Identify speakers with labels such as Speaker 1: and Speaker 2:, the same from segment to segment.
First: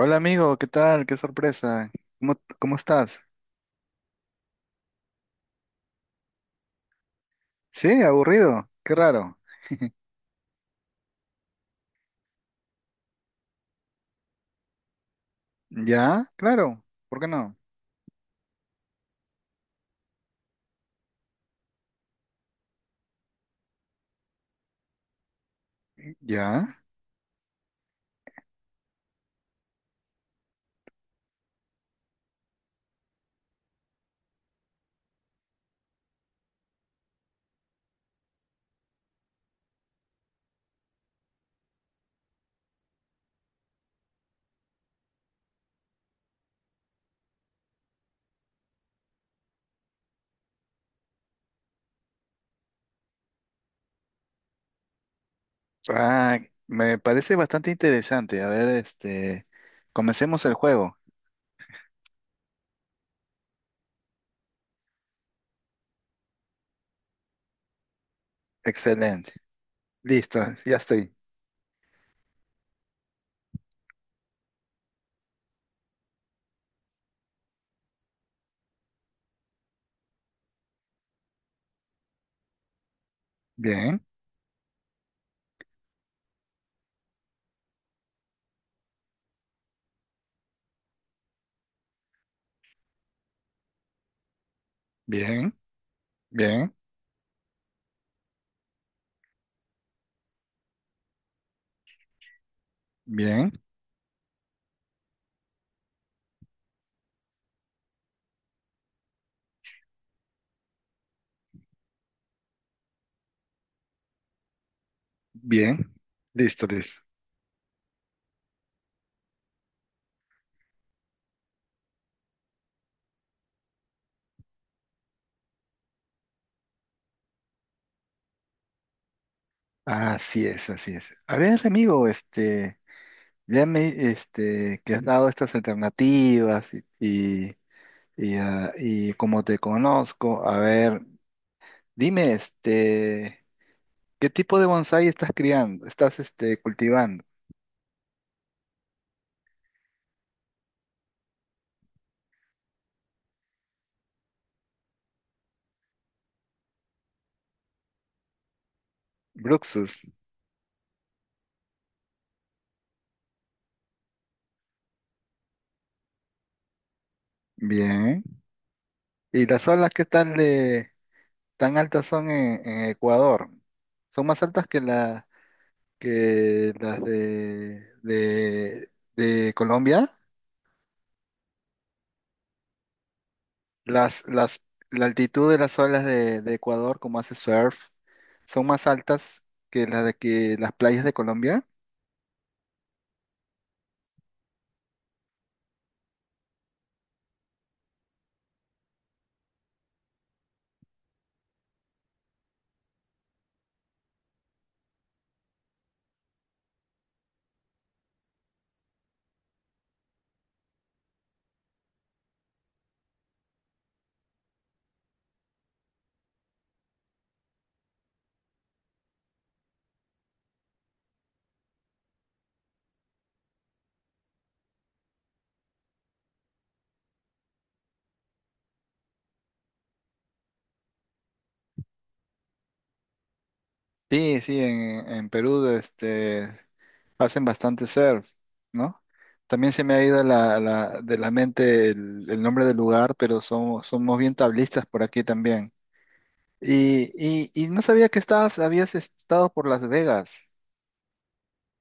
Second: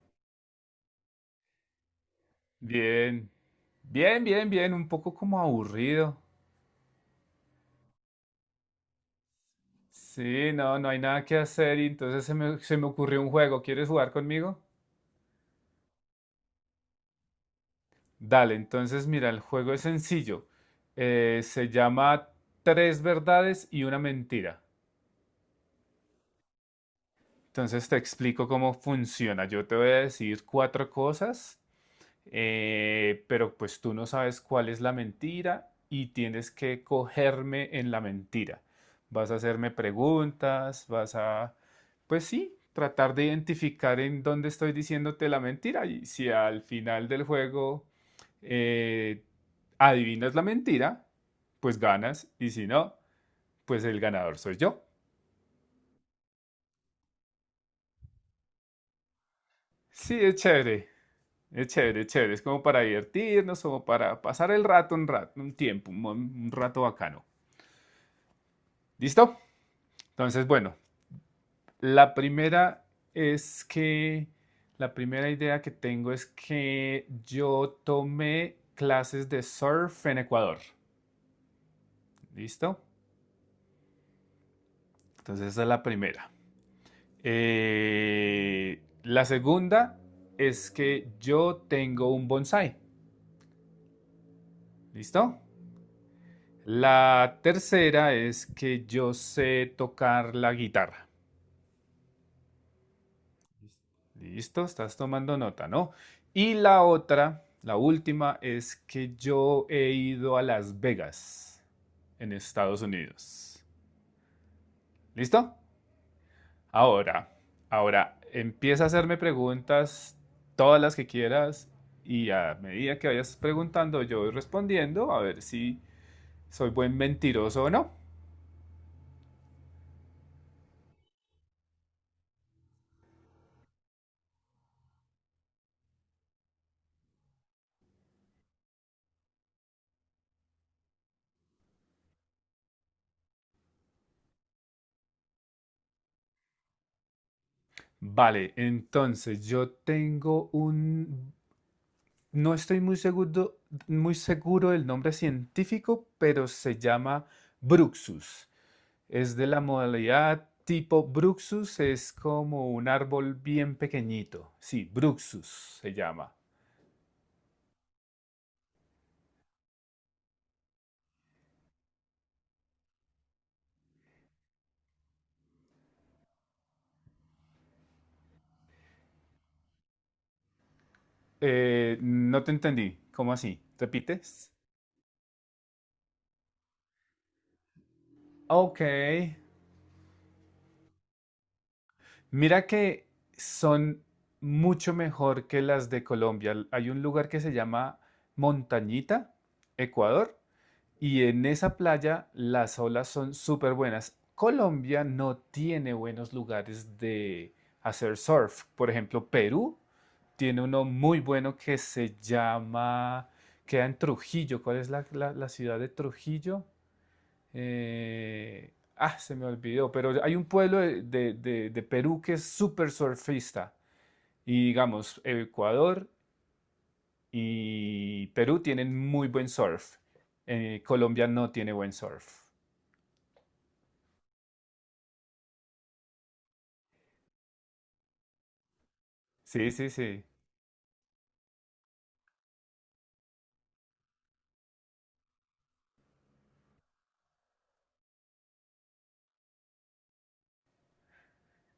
Speaker 1: Hola amigo, ¿qué tal? Qué sorpresa. ¿Cómo estás?
Speaker 2: Bien, bien, bien, bien, un poco como aburrido.
Speaker 1: Sí, aburrido. Qué raro.
Speaker 2: Sí, no, no hay nada que hacer y entonces se me ocurrió un juego. ¿Quieres jugar conmigo?
Speaker 1: ¿Ya? Claro. ¿Por qué no?
Speaker 2: Dale, entonces mira, el juego es sencillo. Se llama Tres verdades y una mentira.
Speaker 1: ¿Ya?
Speaker 2: Entonces te explico cómo funciona. Yo te voy a decir cuatro cosas, pero pues tú no sabes cuál es la mentira y tienes que cogerme en la mentira. Vas a hacerme preguntas, vas a, pues sí, tratar de identificar en dónde estoy diciéndote la mentira, y si al final del juego, eh, adivinas la mentira, pues ganas, y si no, pues el ganador soy yo.
Speaker 1: Ah, Me parece bastante interesante. A ver,
Speaker 2: Sí, es
Speaker 1: comencemos el
Speaker 2: chévere,
Speaker 1: juego.
Speaker 2: es chévere, es chévere, es como para divertirnos, como para pasar el rato, un rato, un tiempo, un rato bacano.
Speaker 1: Excelente.
Speaker 2: ¿Listo?
Speaker 1: Listo,
Speaker 2: Entonces,
Speaker 1: ya
Speaker 2: bueno,
Speaker 1: estoy.
Speaker 2: la primera es que, la primera idea que tengo es que yo tomé clases de surf en Ecuador. ¿Listo?
Speaker 1: Bien,
Speaker 2: Entonces, esa es la primera. La segunda es que yo tengo un bonsai. ¿Listo?
Speaker 1: bien, bien,
Speaker 2: La tercera es que yo sé tocar la guitarra.
Speaker 1: bien,
Speaker 2: Listo, estás tomando nota, ¿no? Y la otra, la última, es que yo he ido a Las Vegas, en Estados Unidos. ¿Listo?
Speaker 1: bien. Listo, listo.
Speaker 2: Ahora, ahora, empieza a hacerme preguntas, todas las que quieras, y a medida que vayas preguntando, yo voy respondiendo, a ver si soy buen mentiroso o no.
Speaker 1: Así es, así es. A ver, amigo, que has dado estas alternativas y como te conozco, a ver, dime, ¿qué tipo de bonsái estás criando? ¿Estás, este, cultivando?
Speaker 2: Vale, entonces yo tengo un. No estoy muy seguro del nombre científico, pero se llama Bruxus. Es de la
Speaker 1: Bruxus.
Speaker 2: modalidad tipo Bruxus, es como un árbol bien pequeñito. Sí, Bruxus se llama.
Speaker 1: Bien. ¿Y las olas qué tal de tan altas son en Ecuador? Son más altas que la que las de, de Colombia.
Speaker 2: No te entendí. ¿Cómo así?
Speaker 1: Las,
Speaker 2: ¿Repites?
Speaker 1: las, la altitud de las olas de Ecuador, como hace surf, son
Speaker 2: Ok.
Speaker 1: más altas que las playas de Colombia.
Speaker 2: Mira que son mucho mejor que las de Colombia. Hay un lugar que se llama Montañita, Ecuador. Y en esa playa las olas son súper buenas. Colombia no tiene buenos lugares de hacer surf. Por ejemplo, Perú tiene uno muy bueno que se llama, queda en Trujillo. ¿Cuál es la ciudad de Trujillo? Se me olvidó, pero hay un pueblo de Perú que es súper surfista. Y digamos, Ecuador y Perú tienen muy buen surf. Colombia no tiene buen surf.
Speaker 1: Sí, sí, en Perú hacen bastante surf, ¿no? También
Speaker 2: Sí,
Speaker 1: se
Speaker 2: sí,
Speaker 1: me ha ido
Speaker 2: sí.
Speaker 1: de la mente el nombre del lugar, pero somos, somos bien tablistas por aquí también. Y no sabía que estabas, habías estado por Las Vegas.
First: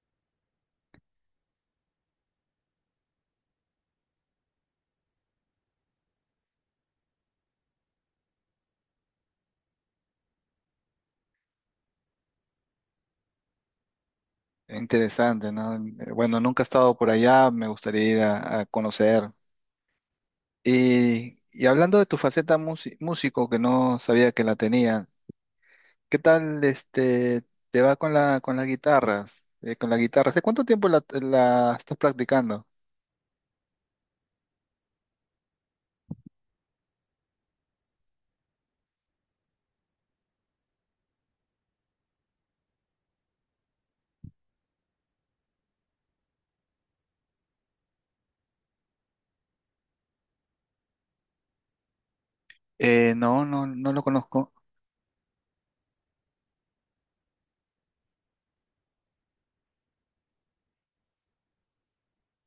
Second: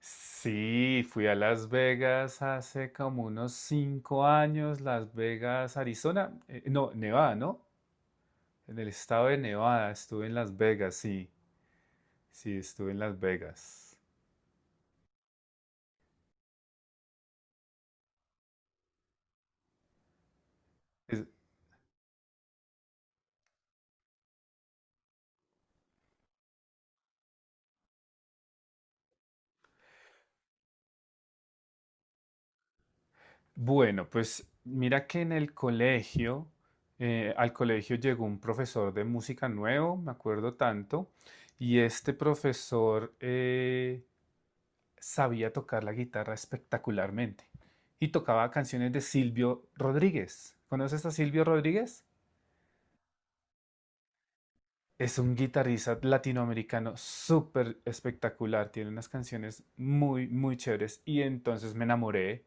Speaker 2: Sí, fui a Las Vegas hace como unos 5 años, Las Vegas, Arizona, no, Nevada, ¿no? En el estado de Nevada estuve en Las Vegas, sí, sí, estuve en Las Vegas.
Speaker 1: Interesante, ¿no? Bueno, nunca he estado por allá, me gustaría ir a conocer.
Speaker 2: Es-
Speaker 1: Y hablando de tu músico, que no sabía que la tenías. ¿Qué tal te va con la con las guitarras? Con la guitarra. ¿Hace cuánto tiempo la estás practicando?
Speaker 2: bueno, pues mira que en el colegio, al colegio llegó un profesor de música nuevo, me acuerdo tanto, y este profesor, sabía tocar la guitarra espectacularmente y tocaba canciones de Silvio Rodríguez. ¿Conoces a Silvio Rodríguez?
Speaker 1: No, no lo conozco.
Speaker 2: Es un guitarrista latinoamericano súper espectacular, tiene unas canciones muy, muy chéveres y entonces me enamoré.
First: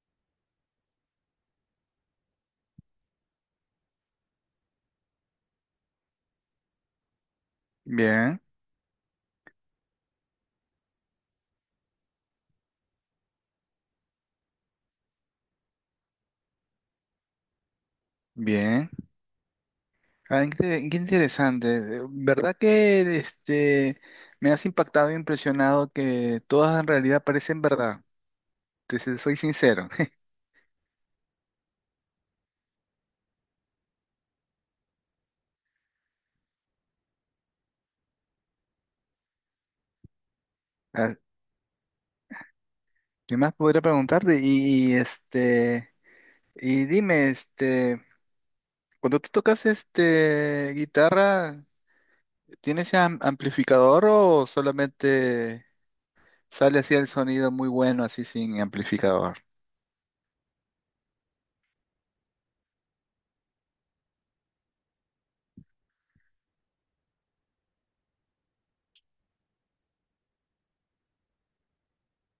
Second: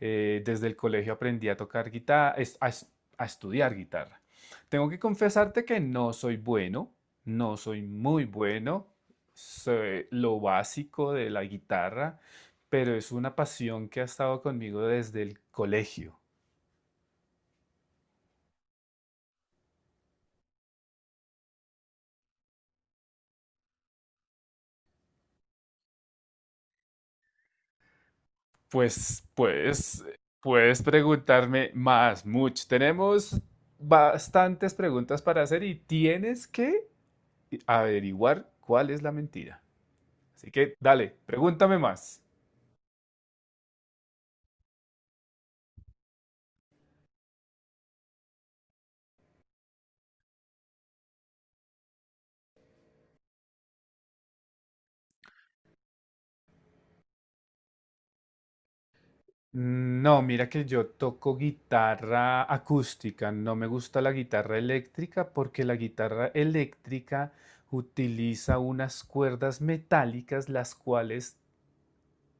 Speaker 2: Desde el colegio aprendí a tocar guitarra, a, a estudiar guitarra. Tengo que confesarte que no soy bueno, no soy muy
Speaker 1: Bien,
Speaker 2: bueno, sé lo básico de la guitarra, pero es una pasión que ha estado conmigo desde el colegio.
Speaker 1: bien. Qué, qué interesante. ¿Verdad que me has impactado e impresionado que todas en realidad parecen verdad?
Speaker 2: Pues
Speaker 1: Soy sincero.
Speaker 2: puedes, puedes preguntarme más, mucho. Tenemos bastantes preguntas para hacer y tienes que averiguar cuál es la mentira. Así que
Speaker 1: Ah,
Speaker 2: dale, pregúntame más.
Speaker 1: ¿Qué más podría preguntarte? Y dime, cuando tú tocas guitarra. ¿Tiene ese amplificador o solamente sale así el sonido muy bueno, así sin amplificador?
Speaker 2: No, mira que yo toco guitarra acústica, no me gusta la guitarra eléctrica porque la guitarra eléctrica utiliza unas cuerdas metálicas las cuales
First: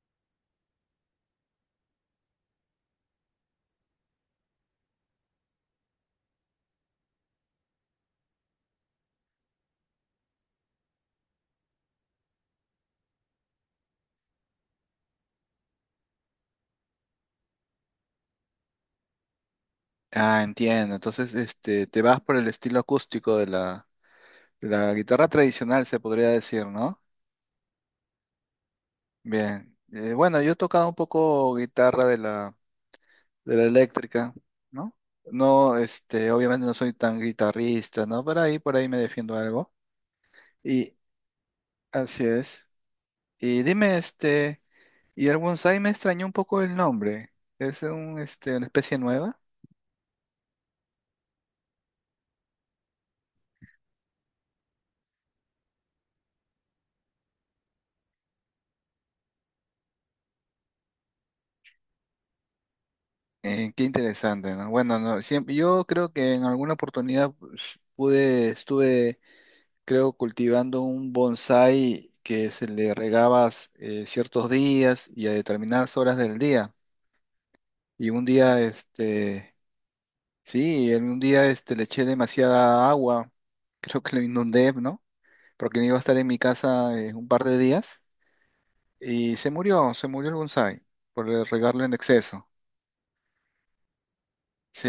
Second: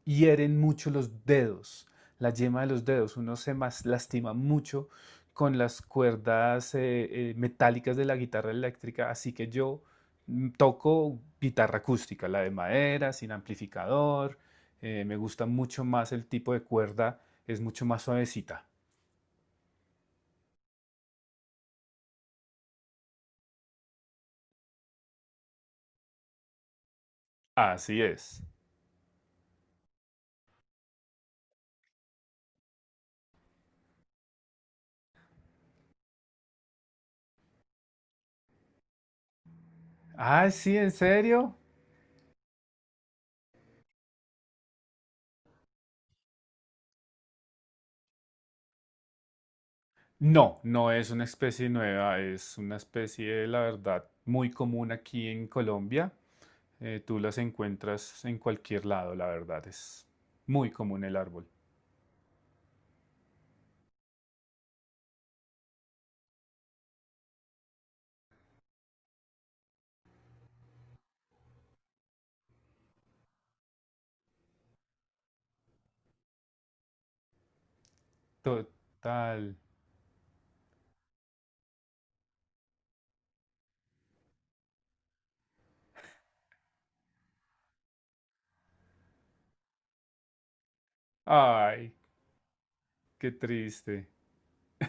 Speaker 2: hieren mucho los dedos, la yema de los dedos. Uno se lastima mucho con las cuerdas metálicas de la guitarra eléctrica, así que yo toco guitarra acústica, la de madera, sin amplificador. Me gusta mucho más el tipo de cuerda, es mucho más suavecita.
Speaker 1: Entiendo. Entonces, te vas por el estilo acústico de la guitarra tradicional, se podría decir, ¿no?
Speaker 2: Así es.
Speaker 1: Bien. Bueno, yo he tocado un poco guitarra de la eléctrica, ¿no? No, obviamente no soy tan guitarrista, ¿no? Pero ahí, por ahí me defiendo algo.
Speaker 2: Ah, sí, ¿en
Speaker 1: Y
Speaker 2: serio?
Speaker 1: así es. Y dime, este. Y el bonsái me extrañó un poco el nombre. Es un, una especie nueva.
Speaker 2: No, no es una especie nueva, es una especie, la verdad, muy común aquí en Colombia. Tú las encuentras en cualquier lado, la verdad. Es muy común el árbol.
Speaker 1: Qué interesante, ¿no? Bueno, no, siempre, yo creo que en alguna oportunidad pues, pude, estuve, creo, cultivando un bonsái que se le regabas ciertos días y a determinadas horas del día. Y un día,
Speaker 2: Total.
Speaker 1: sí, en un día le eché demasiada agua, creo que lo inundé, ¿no? Porque no iba a estar en mi casa un par de días. Y se murió el bonsái por regarlo
Speaker 2: Ay,
Speaker 1: en exceso.
Speaker 2: qué triste.
Speaker 1: Sí,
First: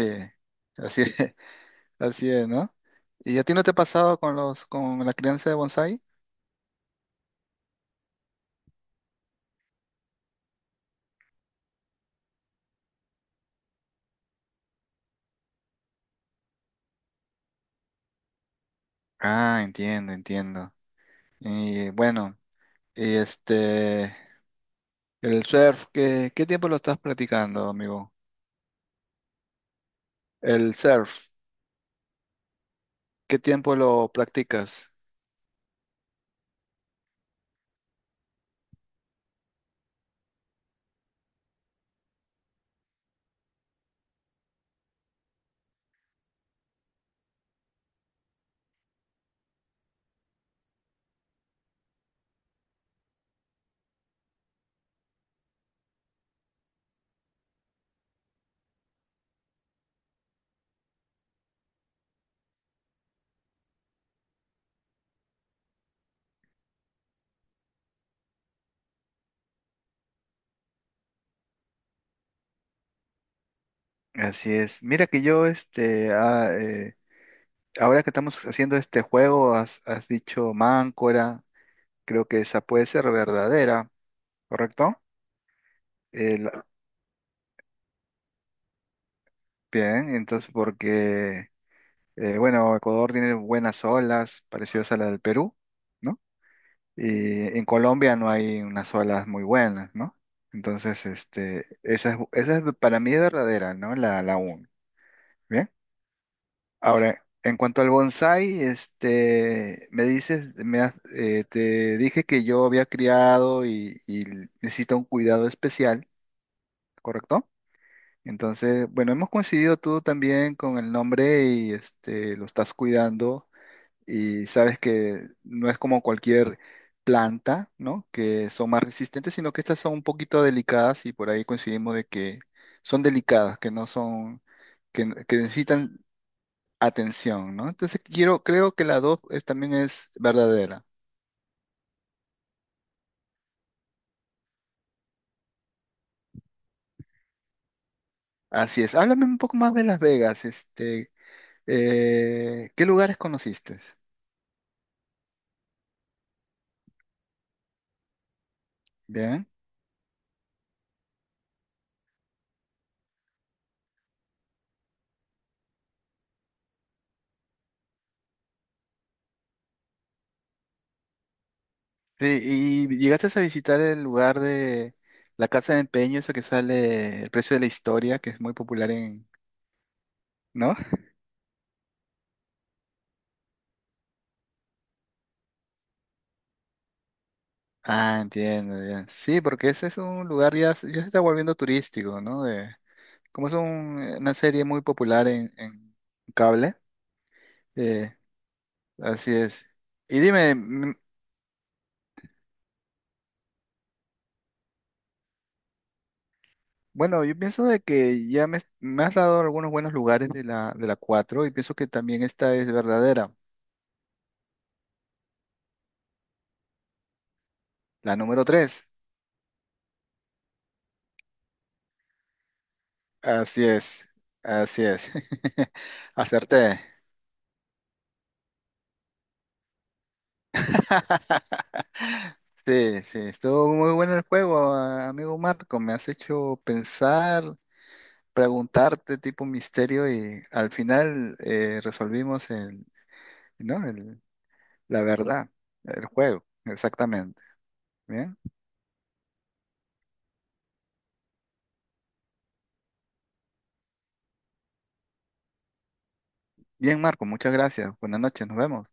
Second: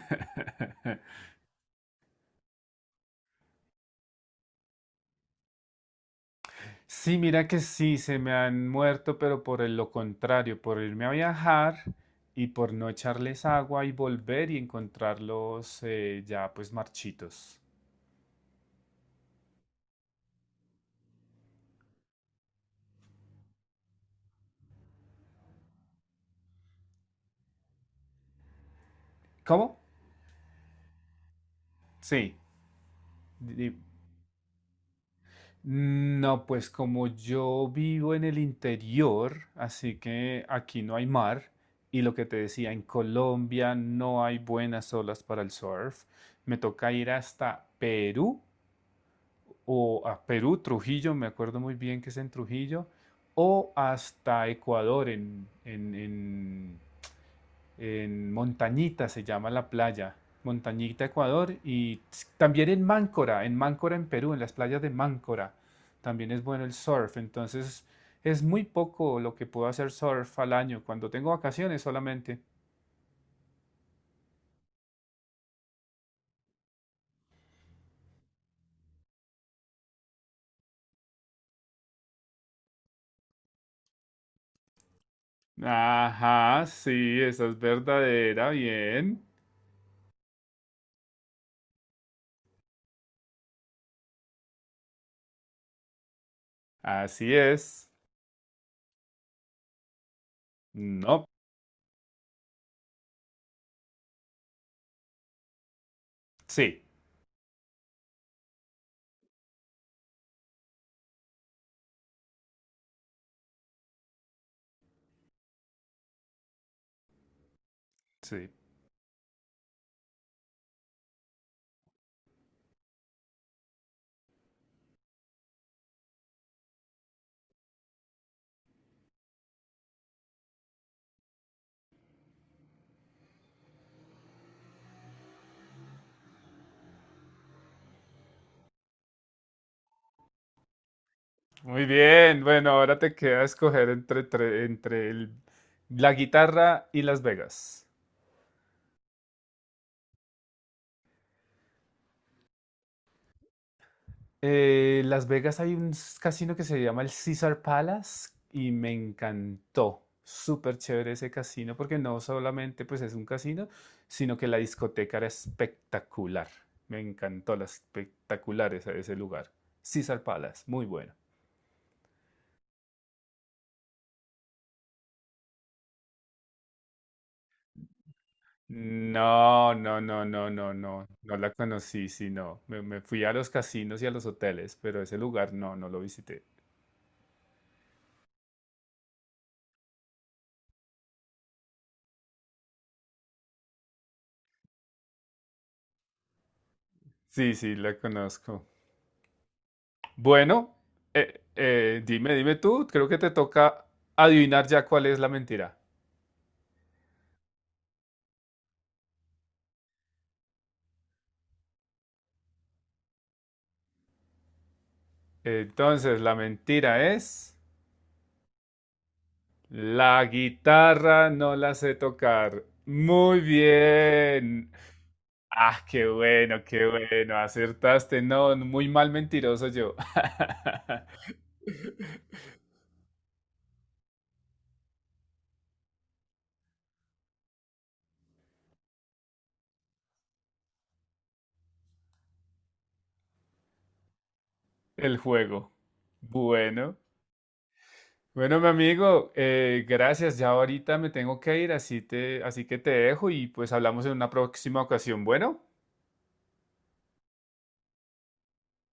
Speaker 1: así es, así es, ¿no? ¿Y a ti no te ha pasado con los, con la crianza de bonsái?
Speaker 2: Sí, mira que sí, se me han muerto, pero por lo contrario, por irme a viajar y por no echarles agua y volver y encontrarlos, ya pues marchitos.
Speaker 1: Ah, entiendo, entiendo. Y bueno, y el surf, ¿qué, qué tiempo lo estás practicando, amigo?
Speaker 2: ¿Cómo?
Speaker 1: El surf,
Speaker 2: Sí,
Speaker 1: ¿qué
Speaker 2: di-
Speaker 1: tiempo lo practicas?
Speaker 2: no, pues como yo vivo en el interior, así que aquí no hay mar y lo que te decía, en Colombia no hay buenas olas para el surf. Me toca ir hasta Perú o a Perú, Trujillo, me acuerdo muy bien que es en Trujillo, o hasta Ecuador en, en Montañita se llama la playa, Montañita, Ecuador, y también en Máncora, en Máncora, en Perú, en las playas de Máncora, también es bueno el surf, entonces es muy poco lo que puedo hacer surf al año, cuando tengo vacaciones solamente.
Speaker 1: Así es. Mira que yo, ahora que estamos haciendo este juego, has, has dicho máncora, creo que esa puede ser verdadera. ¿Correcto? El-
Speaker 2: Ajá, sí, esa es verdadera, bien.
Speaker 1: Bien, entonces porque, bueno, Ecuador tiene buenas olas parecidas a la del Perú, ¿no?
Speaker 2: Así
Speaker 1: Y en
Speaker 2: es.
Speaker 1: Colombia no hay unas olas muy buenas, ¿no? Entonces,
Speaker 2: No,
Speaker 1: esa es para mí es verdadera, ¿no? La, la UN, ¿bien?
Speaker 2: sí,
Speaker 1: Ahora, en cuanto al bonsai, me dices, te dije que yo había criado y necesita un cuidado especial, ¿correcto?
Speaker 2: sí.
Speaker 1: Entonces, bueno, hemos coincidido tú también con el nombre y lo estás cuidando y sabes que no es como cualquier planta, ¿no? Que son más resistentes, sino que estas son un poquito delicadas y por ahí coincidimos de que son delicadas, que no son, que necesitan atención, ¿no? Entonces, quiero, creo que la dos también es verdadera.
Speaker 2: Muy bien, bueno, ahora te queda escoger entre, entre la guitarra y Las Vegas.
Speaker 1: Así es. Háblame un poco más de Las Vegas, ¿qué lugares conociste?
Speaker 2: Las Vegas hay un casino que se llama el Caesar Palace y me encantó. Súper chévere ese casino porque no solamente pues es un casino, sino que la discoteca era espectacular. Me encantó la espectacular ese lugar. Caesar Palace, muy bueno.
Speaker 1: Sí, ¿y llegaste a visitar el lugar de la casa de empeño, eso que sale El precio de la historia, que es muy popular en...
Speaker 2: No, no, no, no, no,
Speaker 1: ¿No?
Speaker 2: no, no la conocí, sino me, me fui a los casinos y a los hoteles, pero ese lugar no, no lo visité.
Speaker 1: Ah, entiendo, ya. Sí, porque ese es un lugar ya, ya se está volviendo turístico, ¿no? De, como es una serie muy popular en cable,
Speaker 2: Sí, sí, la
Speaker 1: eh,
Speaker 2: conozco.
Speaker 1: así es. Y dime,
Speaker 2: Bueno, dime, tú, creo que te toca adivinar ya cuál es la mentira.
Speaker 1: bueno, yo pienso de que me has dado algunos buenos lugares de la 4 y pienso que también esta es verdadera,
Speaker 2: Entonces, la mentira es,
Speaker 1: la número 3.
Speaker 2: la guitarra no la sé tocar. Muy
Speaker 1: Así es,
Speaker 2: bien.
Speaker 1: así es.
Speaker 2: Ah,
Speaker 1: Acerté.
Speaker 2: qué bueno, acertaste. No, muy mal mentiroso yo.
Speaker 1: Sí, sí, estuvo muy bueno el juego, amigo Marco. Me has hecho pensar, preguntarte tipo misterio y al final resolvimos el, ¿no? El, la
Speaker 2: El
Speaker 1: verdad,
Speaker 2: juego.
Speaker 1: el juego,
Speaker 2: Bueno,
Speaker 1: exactamente. Bien,
Speaker 2: bueno, mi amigo, gracias. Ya ahorita me tengo que ir, así que te dejo y pues hablamos en una próxima ocasión. Bueno.
Speaker 1: Marco, muchas gracias. Buenas noches, nos vemos.